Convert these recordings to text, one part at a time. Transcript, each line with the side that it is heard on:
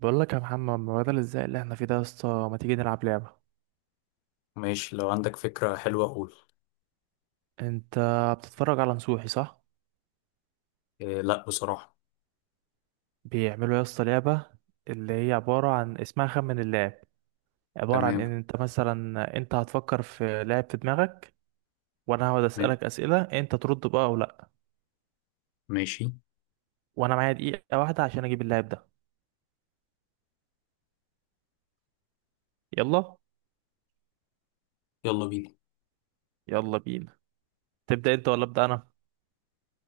right: بقول لك يا محمد، ما بدل ازاي اللي احنا فيه ده يا اسطى، ما تيجي نلعب لعبة؟
left: ماشي، لو عندك فكرة حلوة قول.
right: انت بتتفرج على نصوحي، صح؟
left: إيه لا بصراحة.
right: بيعملوا يا اسطى لعبة اللي هي عبارة عن، اسمها خمن اللاعب. عبارة عن ان
left: تمام.
right: انت مثلا انت هتفكر في لاعب في دماغك، وانا هقعد
left: م-
right: اسألك اسئلة، انت ترد بقى او لا.
left: ماشي.
right: وانا معايا 1 دقيقة عشان اجيب اللاعب ده. يلا.
left: يلا بينا.
right: يلا بينا. تبدأ انت ولا ابدأ انا؟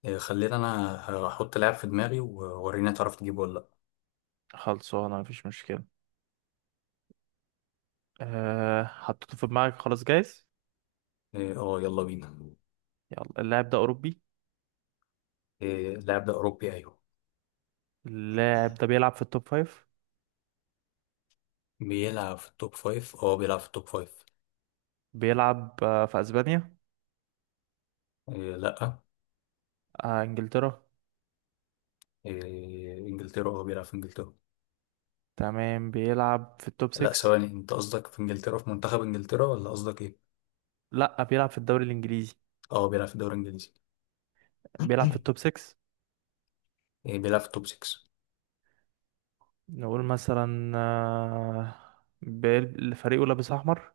left: إيه خلينا أنا، هحط لاعب في دماغي ووريني تعرف تجيبه ولا لأ.
right: خلصانة، مفيش مشكلة. أه، حطيته في دماغك؟ خلاص، جايز.
left: إيه، اه يلا بينا.
right: يلا، اللاعب ده اوروبي؟
left: إيه اللاعب ده أوروبي أيوه.
right: اللاعب ده بيلعب في التوب فايف؟
left: بيلعب في التوب فايف اه بيلعب في التوب فايف.
right: بيلعب في اسبانيا؟
left: إيه لأ.
right: انجلترا؟
left: إيه إنجلترا اه بيلعب في إنجلترا.
right: تمام، بيلعب في التوب
left: لأ
right: 6؟
left: ثواني، أنت قصدك في إنجلترا في منتخب إنجلترا ولا قصدك إيه؟
right: لا، بيلعب في الدوري الانجليزي.
left: اه بيلعب في الدوري الإنجليزي.
right: بيلعب في التوب 6.
left: إيه بيلعب في التوب 6.
right: نقول مثلا، فريقه لابس احمر؟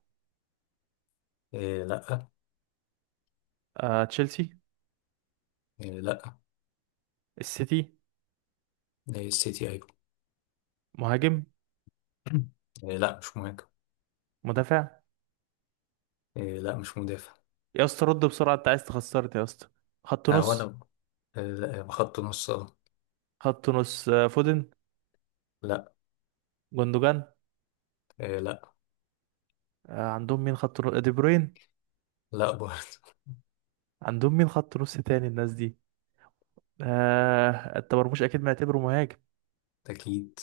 left: إيه لأ.
right: تشيلسي؟
left: إيه لأ.
right: السيتي؟
left: إيه السيتي أيوه.
right: مهاجم؟
left: إيه لا مش مهاجم.
right: مدافع؟
left: إيه لا مش مدافع.
right: يا اسطى رد بسرعه، انت عايز تخسرني يا اسطى. خط
left: آه هو
right: نص؟
left: انا. آه لا بخط نص اه.
right: خط نص فودن؟
left: لا.
right: جوندوجان؟
left: إيه لا.
right: عندهم مين خط نص، دي بروين؟
left: لا برضه.
right: عندهم مين خط نص تاني الناس دي؟ آه، التمرمش اكيد معتبره مهاجم.
left: اكيد.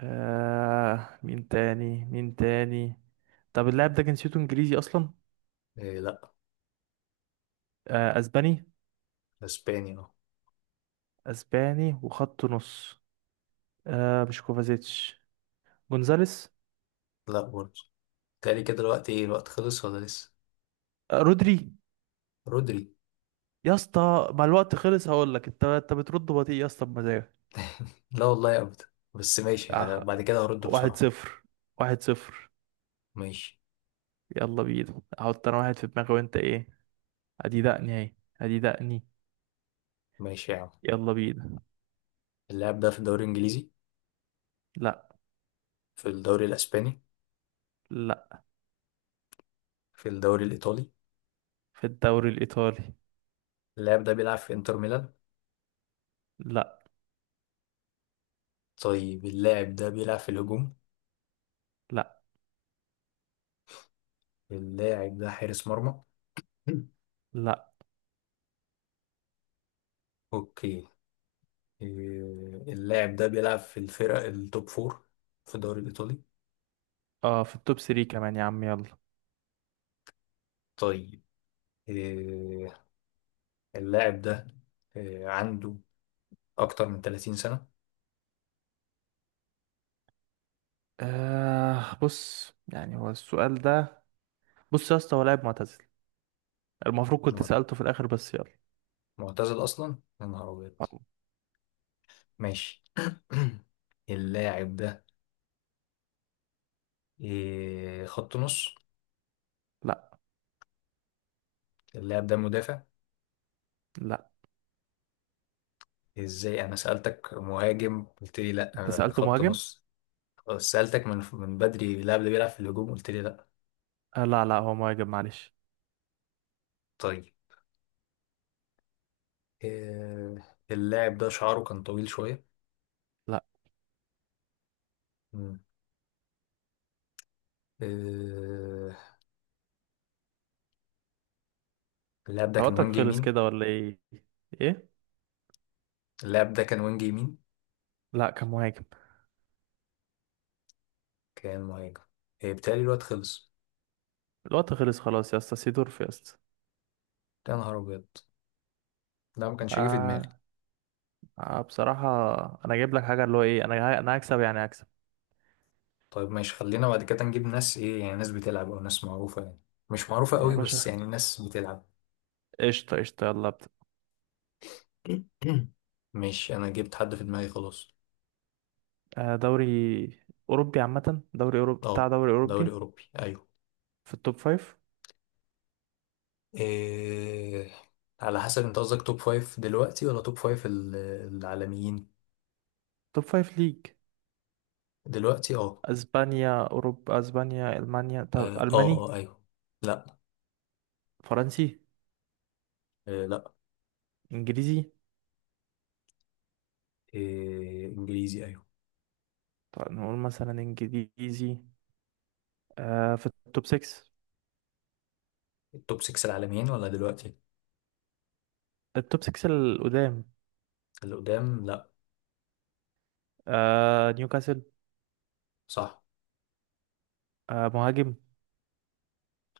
right: آه، مين تاني مين تاني؟ طب اللاعب ده جنسيته انجليزي اصلا؟
left: إيه لا.
right: آه، اسباني؟
left: اسباني اه.
right: اسباني وخط نص. مش كوفازيتش؟ جونزاليس؟
left: لا برضه. تالي كده الوقت، ايه الوقت خلص ولا لسه؟
right: آه، رودري؟
left: رودري.
right: يا اسطى مع الوقت خلص، هقول لك انت بترد بطيء يا اسطى بمزاجك.
left: لا والله ابدا. بس ماشي،
right: آه.
left: بعد كده هرد
right: واحد
left: بسرعة.
right: صفر 1-0.
left: ماشي.
right: يلا بينا، احط انا واحد في دماغي وانت ايه. ادي دقني اهي. ادي دقني.
left: ماشي يا عم.
right: يلا بينا.
left: اللاعب ده في الدوري الانجليزي؟
right: لا.
left: في الدوري الاسباني؟
right: لا.
left: في الدوري الايطالي؟
right: في الدوري الايطالي.
left: اللاعب ده بيلعب في انتر ميلان؟
right: لا.
left: طيب، اللاعب ده بيلعب في الهجوم؟
right: لا.
left: اللاعب ده حارس مرمى؟
right: لا.
left: اوكي. إيه، اللاعب ده بيلعب في الفرق التوب فور في الدوري الإيطالي.
right: اه، في التوب 3 كمان يا عم، يلا.
left: طيب، إيه، اللاعب ده إيه، عنده أكتر من 30 سنة.
right: بص يعني، هو السؤال ده، بص يا اسطى، هو لاعب معتزل. المفروض كنت
left: معت-
right: سألته في الآخر بس يلا.
left: معتزل أصلا؟ يا نهار أبيض. ماشي. اللاعب ده إيه، خط نص؟
right: لا.
left: اللاعب ده مدافع؟
right: لا.
left: إزاي أنا سألتك مهاجم قلت لي
right: انت
left: لأ
right: سألته
left: خط
right: مهاجم.
left: نص؟ سألتك من بدري اللاعب ده بيلعب في الهجوم قلت لي لأ.
right: لا، لا، هو مهاجم، معلش.
left: طيب إيه، اللاعب ده شعره كان طويل شوية؟
right: لا.
left: آه، اللاعب ده
right: انت
left: كان
right: وقتك
left: وينج
right: خلص
left: يمين.
right: كده ولا ايه؟ ايه؟
left: اللاعب ده كان وينج يمين؟
right: لا، كان مهاجم.
left: كان مهاجم. إيه، بيتهيألي الوقت خلص.
right: الوقت خلص، خلاص يا اسطى، سيدورف يا اسطى.
left: يا نهار أبيض، ده ما كانش هيجي في دماغي.
right: آه, بصراحة، انا جايب لك حاجة اللي هو ايه، انا، انا هكسب، يعني هكسب.
left: طيب ماشي، خلينا بعد كده نجيب ناس إيه يعني، ناس بتلعب أو ناس معروفة يعني، مش معروفة
right: يا
left: قوي بس
right: باشا،
left: يعني ناس بتلعب.
right: قشطة قشطة، يلا ابدأ.
left: ماشي أنا جبت حد في دماغي خلاص.
right: آه، دوري أوروبي عامة، دوري أوروبي، بتاع
left: أه
right: دوري
left: دوري
right: أوروبي.
left: أوروبي أيوه.
right: في التوب فايف.
left: إيه على حسب، أنت قصدك توب فايف دلوقتي ولا توب فايف العالميين؟
right: توب فايف ليج.
left: دلوقتي أه.
right: اسبانيا، اوروبا، اسبانيا، المانيا، طب
left: أه أه
right: الماني؟
left: آه، أيوه. لأ.
right: فرنسي؟
left: إيه، لأ.
right: انجليزي؟
left: إيه انجليزي ايوه.
right: طب نقول مثلا انجليزي. آه، في التوب 6؟
left: التوب 6 العالميين ولا دلوقتي؟
right: التوب 6 القدام.
left: اللي قدام لا.
right: آه، نيوكاسل.
left: صح.
right: آه، مهاجم.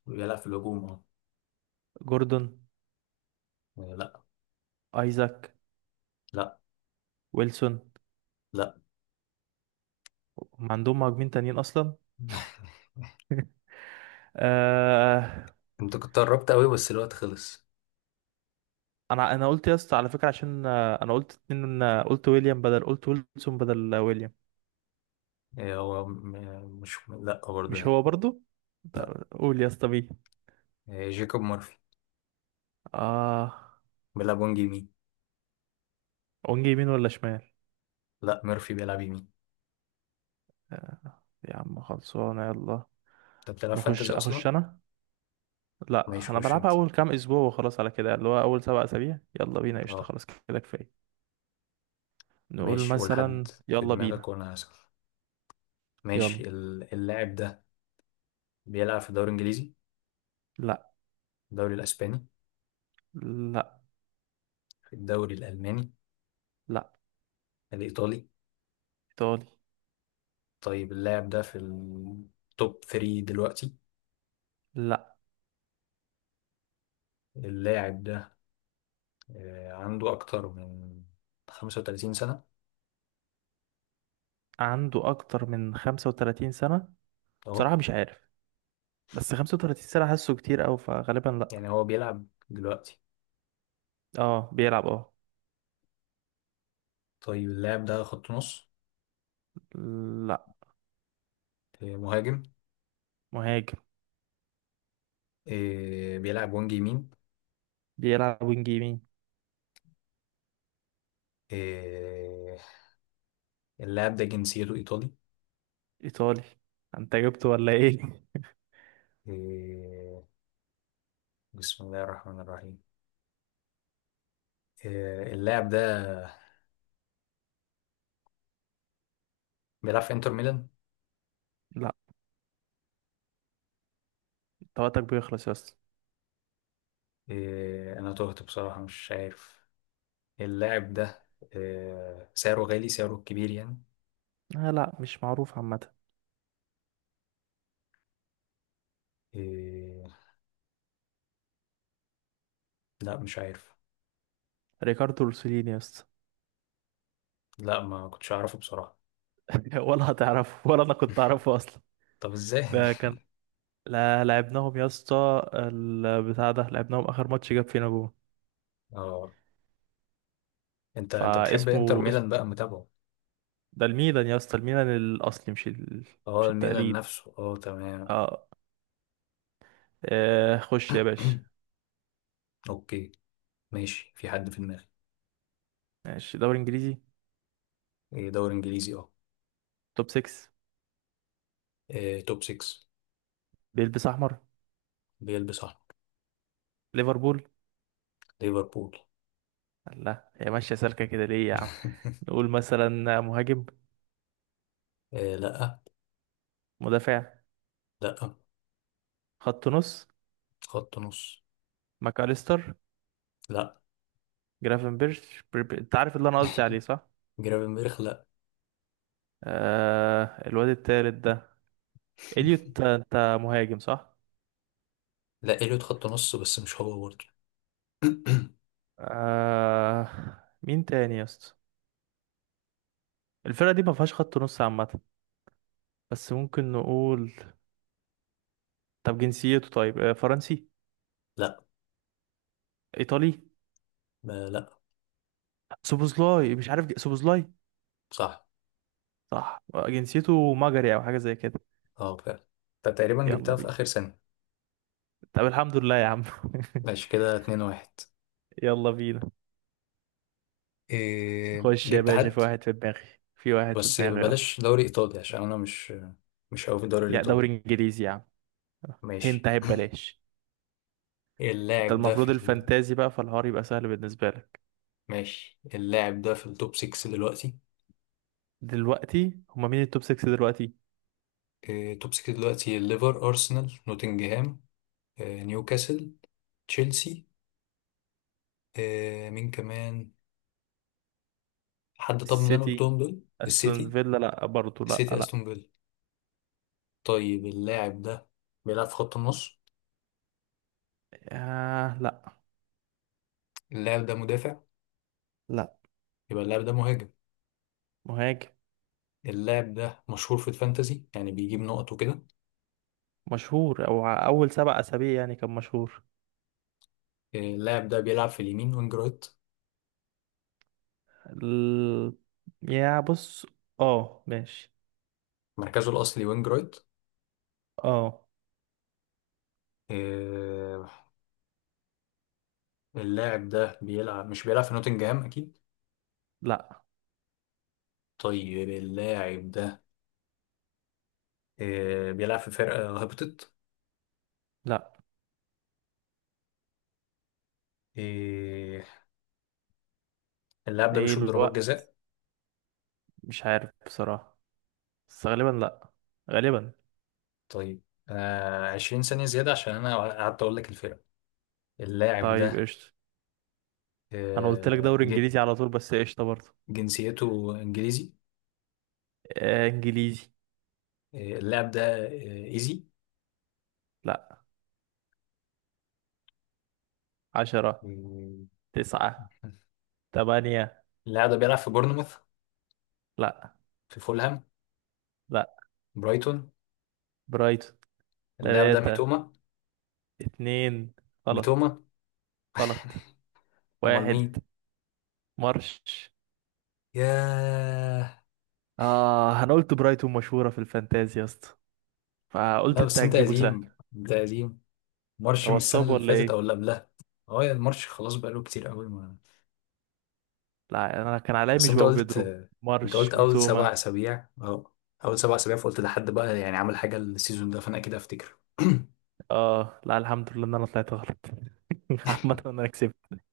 left: بيلعب في الهجوم اه.
right: جوردون؟
left: آه، لا.
right: ايزاك؟
left: لا.
right: ويلسون؟
left: لا.
right: هم عندهم مهاجمين تانيين اصلا؟ آه.
left: انت كنت قربت قوي بس الوقت خلص.
right: انا قلت يا اسطى على فكره، عشان انا قلت اتنين، قلت ويليام بدل، قلت ويلسون بدل ويليام.
left: إيه هو مش، لا برضه
right: مش
left: يعني.
right: هو برضو.
left: لا.
right: قول يا اسطى مين.
left: إيه جيكوب مورفي.
right: اه.
left: بيلعب وينج يمين.
right: ونجي يمين ولا شمال؟
left: لا ميرفي بيلعب يمين.
right: آه، يا عم خلصانة، يلا.
left: انت بتلعب فانتزي
right: اخش
left: اصلا؟
right: انا.
left: ماشي
right: لا، انا
left: خش
right: بلعبها
left: انت.
right: اول كام اسبوع وخلاص، على كده اللي هو اول 7 اسابيع. يلا بينا، قشطة،
left: اه
right: خلاص كده كفاية. نقول
left: ماشي، قول حد
right: مثلا،
left: في
right: يلا
left: دماغك
right: بينا.
left: وانا هسأل. ماشي،
right: يلا.
left: اللاعب ده بيلعب في الدوري الانجليزي؟
right: لا.
left: الدوري الاسباني؟
right: لا.
left: الدوري الالماني؟
right: لا.
left: الايطالي؟
right: ايطالي.
left: طيب اللاعب ده في التوب 3 دلوقتي؟
right: لا.
left: اللاعب ده آه، عنده أكتر من 35 سنة؟
right: عنده اكتر من 35 سنة.
left: أهو.
right: بصراحة مش عارف، بس 35 سنة حاسه كتير اوي، فغالبا لا.
left: يعني هو بيلعب دلوقتي؟
right: اه، بيلعب اه.
left: طيب اللاعب ده خط نص؟
right: لا.
left: آه، مهاجم؟
right: مهاجم.
left: آه، بيلعب وينج يمين؟
right: بيلعب وينج يمين.
left: آه، اللاعب ده جنسيته إيطالي؟
right: ايطالي. انت جبته ولا ايه؟
left: آه، بسم الله الرحمن الرحيم. آه، اللاعب ده بيلعب في إنتر ميلان؟
right: لا. طاقتك بيخلص يا اسطى.
left: آه، أنا تهت بصراحة مش عارف. اللاعب ده آه، سعره غالي، سعره كبير يعني.
right: آه، لا، مش معروف عامة.
left: إيه... لا مش عارف.
right: ريكاردو روسيليني يا اسطى.
left: لا ما كنتش اعرفه بصراحة.
right: ولا هتعرفه، ولا انا كنت اعرفه اصلا.
left: طب ازاي؟
right: ده كان لا، لعبناهم يا اسطى، البتاع ده لعبناهم اخر ماتش، جاب فينا جون.
left: اه انت بتحب انتر
right: فاسمه،
left: ميلان
right: اسمه
left: بقى متابعه.
right: ده الميلان يا اسطى، الميلان الاصلي،
left: اه
right: مش
left: الميلان
right: التقليد.
left: نفسه اه تمام.
right: اه. آه، خش يا باشا.
left: اوكي. ماشي في حد في دماغي.
right: ماشي، دوري انجليزي.
left: إيه دوري انجليزي اه.
right: توب 6.
left: إيه توب 6.
right: بيلبس احمر.
left: بيلبس احمر.
right: ليفربول.
left: ليفربول.
right: لا، هي ماشيه سالكه كده ليه يا عم؟ نقول مثلا مهاجم؟
left: إيه لا.
right: مدافع؟
left: لا
right: خط نص؟
left: خط نص.
right: ماكاليستر؟
left: لا.
right: انت عارف اللي انا قصدي عليه صح؟
left: جرافنبرخ لا.
right: الواد التالت ده. اليوت، انت مهاجم صح؟
left: لا اليوت خط نص بس مش هو برضه.
right: آه... مين تاني يا اسطى؟ الفرقه دي ما فيهاش خط نص عامه. بس ممكن نقول، طب جنسيته، طيب فرنسي؟
left: لا.
right: ايطالي؟
left: لا لا،
right: سوبوزلاي مش عارف، سوبوزلاي.
left: صح.
right: صح. آه، جنسيته مجري او حاجه زي كده.
left: اه فعلا. انت تقريبا
right: يلا
left: جبتها في
right: بينا.
left: اخر سنة.
right: طب الحمد لله يا عم.
left: ماشي كده 2-1.
right: يلا بينا.
left: إيه
right: خش يا
left: جبت
right: باشا، في
left: حد؟
right: واحد في دماغي. في واحد في
left: بس
right: دماغي، اه.
left: بلاش دوري ايطالي عشان انا مش قوي في الدوري
right: يا
left: الايطالي.
right: دوري انجليزي يا عم. هنت
left: ماشي
right: اهي ببلاش. ده
left: اللاعب ده في
right: المفروض
left: ال...
right: الفانتازي بقى، فالحوار يبقى سهل بالنسبة لك.
left: ماشي اللاعب ده في التوب 6 دلوقتي؟
right: دلوقتي هما مين التوب 6 دلوقتي؟
left: إيه توب 6 دلوقتي، الليفر، ارسنال، نوتنجهام، إيه نيوكاسل، تشيلسي، إيه مين كمان، حد طب من اللي انا
right: السيتي،
left: قلتهم دول؟
right: استون
left: السيتي.
right: فيلا، لا برضه، لا،
left: السيتي،
right: لا.
left: استون فيلا. طيب اللاعب ده بيلعب في خط النص؟
right: آه، لا.
left: اللاعب ده مدافع؟
right: لا.
left: يبقى اللاعب ده مهاجم.
right: مهاجم.
left: اللاعب ده مشهور في الفانتازي يعني بيجيب نقط وكده؟
right: مشهور، او اول 7 اسابيع يعني كان مشهور.
left: إيه، اللاعب ده بيلعب في اليمين وينج رايت؟
right: ال... يا بص، اه ماشي.
left: مركزه الأصلي وينج رايت.
right: اه.
left: آه، اللاعب ده بيلعب مش بيلعب في نوتنجهام أكيد.
right: لا.
left: طيب اللاعب ده آه، بيلعب في فرقة هبطت؟
right: لا.
left: آه، اللاعب ده
right: ايه
left: بيشوط ضربات
right: الوقت؟
left: جزاء؟
right: مش عارف بصراحة، بس غالبا لا. غالبا.
left: طيب آه، 20 ثانية زيادة عشان أنا قعدت أقول لك الفرقة. اللاعب
right: طيب
left: ده
right: قشطة. انا قلت لك
left: آه،
right: دوري انجليزي على طول، بس قشطة برضه.
left: جنسيته إنجليزي؟
right: آه، انجليزي.
left: آه، اللاعب ده آه، إيزي؟
right: لا. 10.
left: آه،
right: تسعة. تمانية.
left: اللاعب ده بيلعب في بورنموث؟
right: لا.
left: في فولهام؟
right: لا.
left: برايتون؟
right: برايتون.
left: اللاعب ده
right: تلاتة.
left: ميتوما؟
right: اتنين. غلط.
left: ميتوما؟
right: غلط.
left: امال
right: واحد.
left: مين؟
right: مارش.
left: ياه.
right: اه، انا قلت برايتون مشهورة في الفانتازي يا اسطى، فقلت
left: لا
right: انت
left: بس انت
right: هتجيبه سهل.
left: قديم، انت قديم. مارش من
right: هو
left: السنه
right: اتصاب
left: اللي
right: ولا
left: فاتت
right: ايه؟
left: او اللي قبلها. اه يا المارش خلاص، بقاله كتير قوي ما.
right: لا، انا كان عليا
left: بس
right: مش
left: انت
right: باو
left: قلت
right: بيدرو.
left: انت قلت
right: مارش،
left: اول سبع
right: ميتوما.
left: اسابيع اه. اول 7 اسابيع فقلت ده حد بقى يعني عمل حاجه السيزون ده فانا كده افتكر.
right: اه، لا، الحمد لله ان انا طلعت غلط. عامة انا كسبت.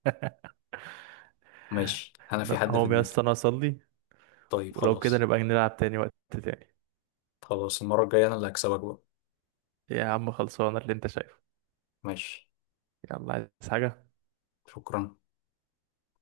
left: ماشي انا في
right: لا،
left: حد في
right: هو يا
left: دماغي.
right: اسطى انا اصلي.
left: طيب
right: ولو كده
left: خلاص.
right: نبقى نلعب تاني وقت تاني.
left: خلاص المره الجايه انا اللي هكسبك بقى.
right: يا عم خلصانة اللي انت شايفه.
left: ماشي.
right: يلا، عايز حاجة؟
left: شكرا.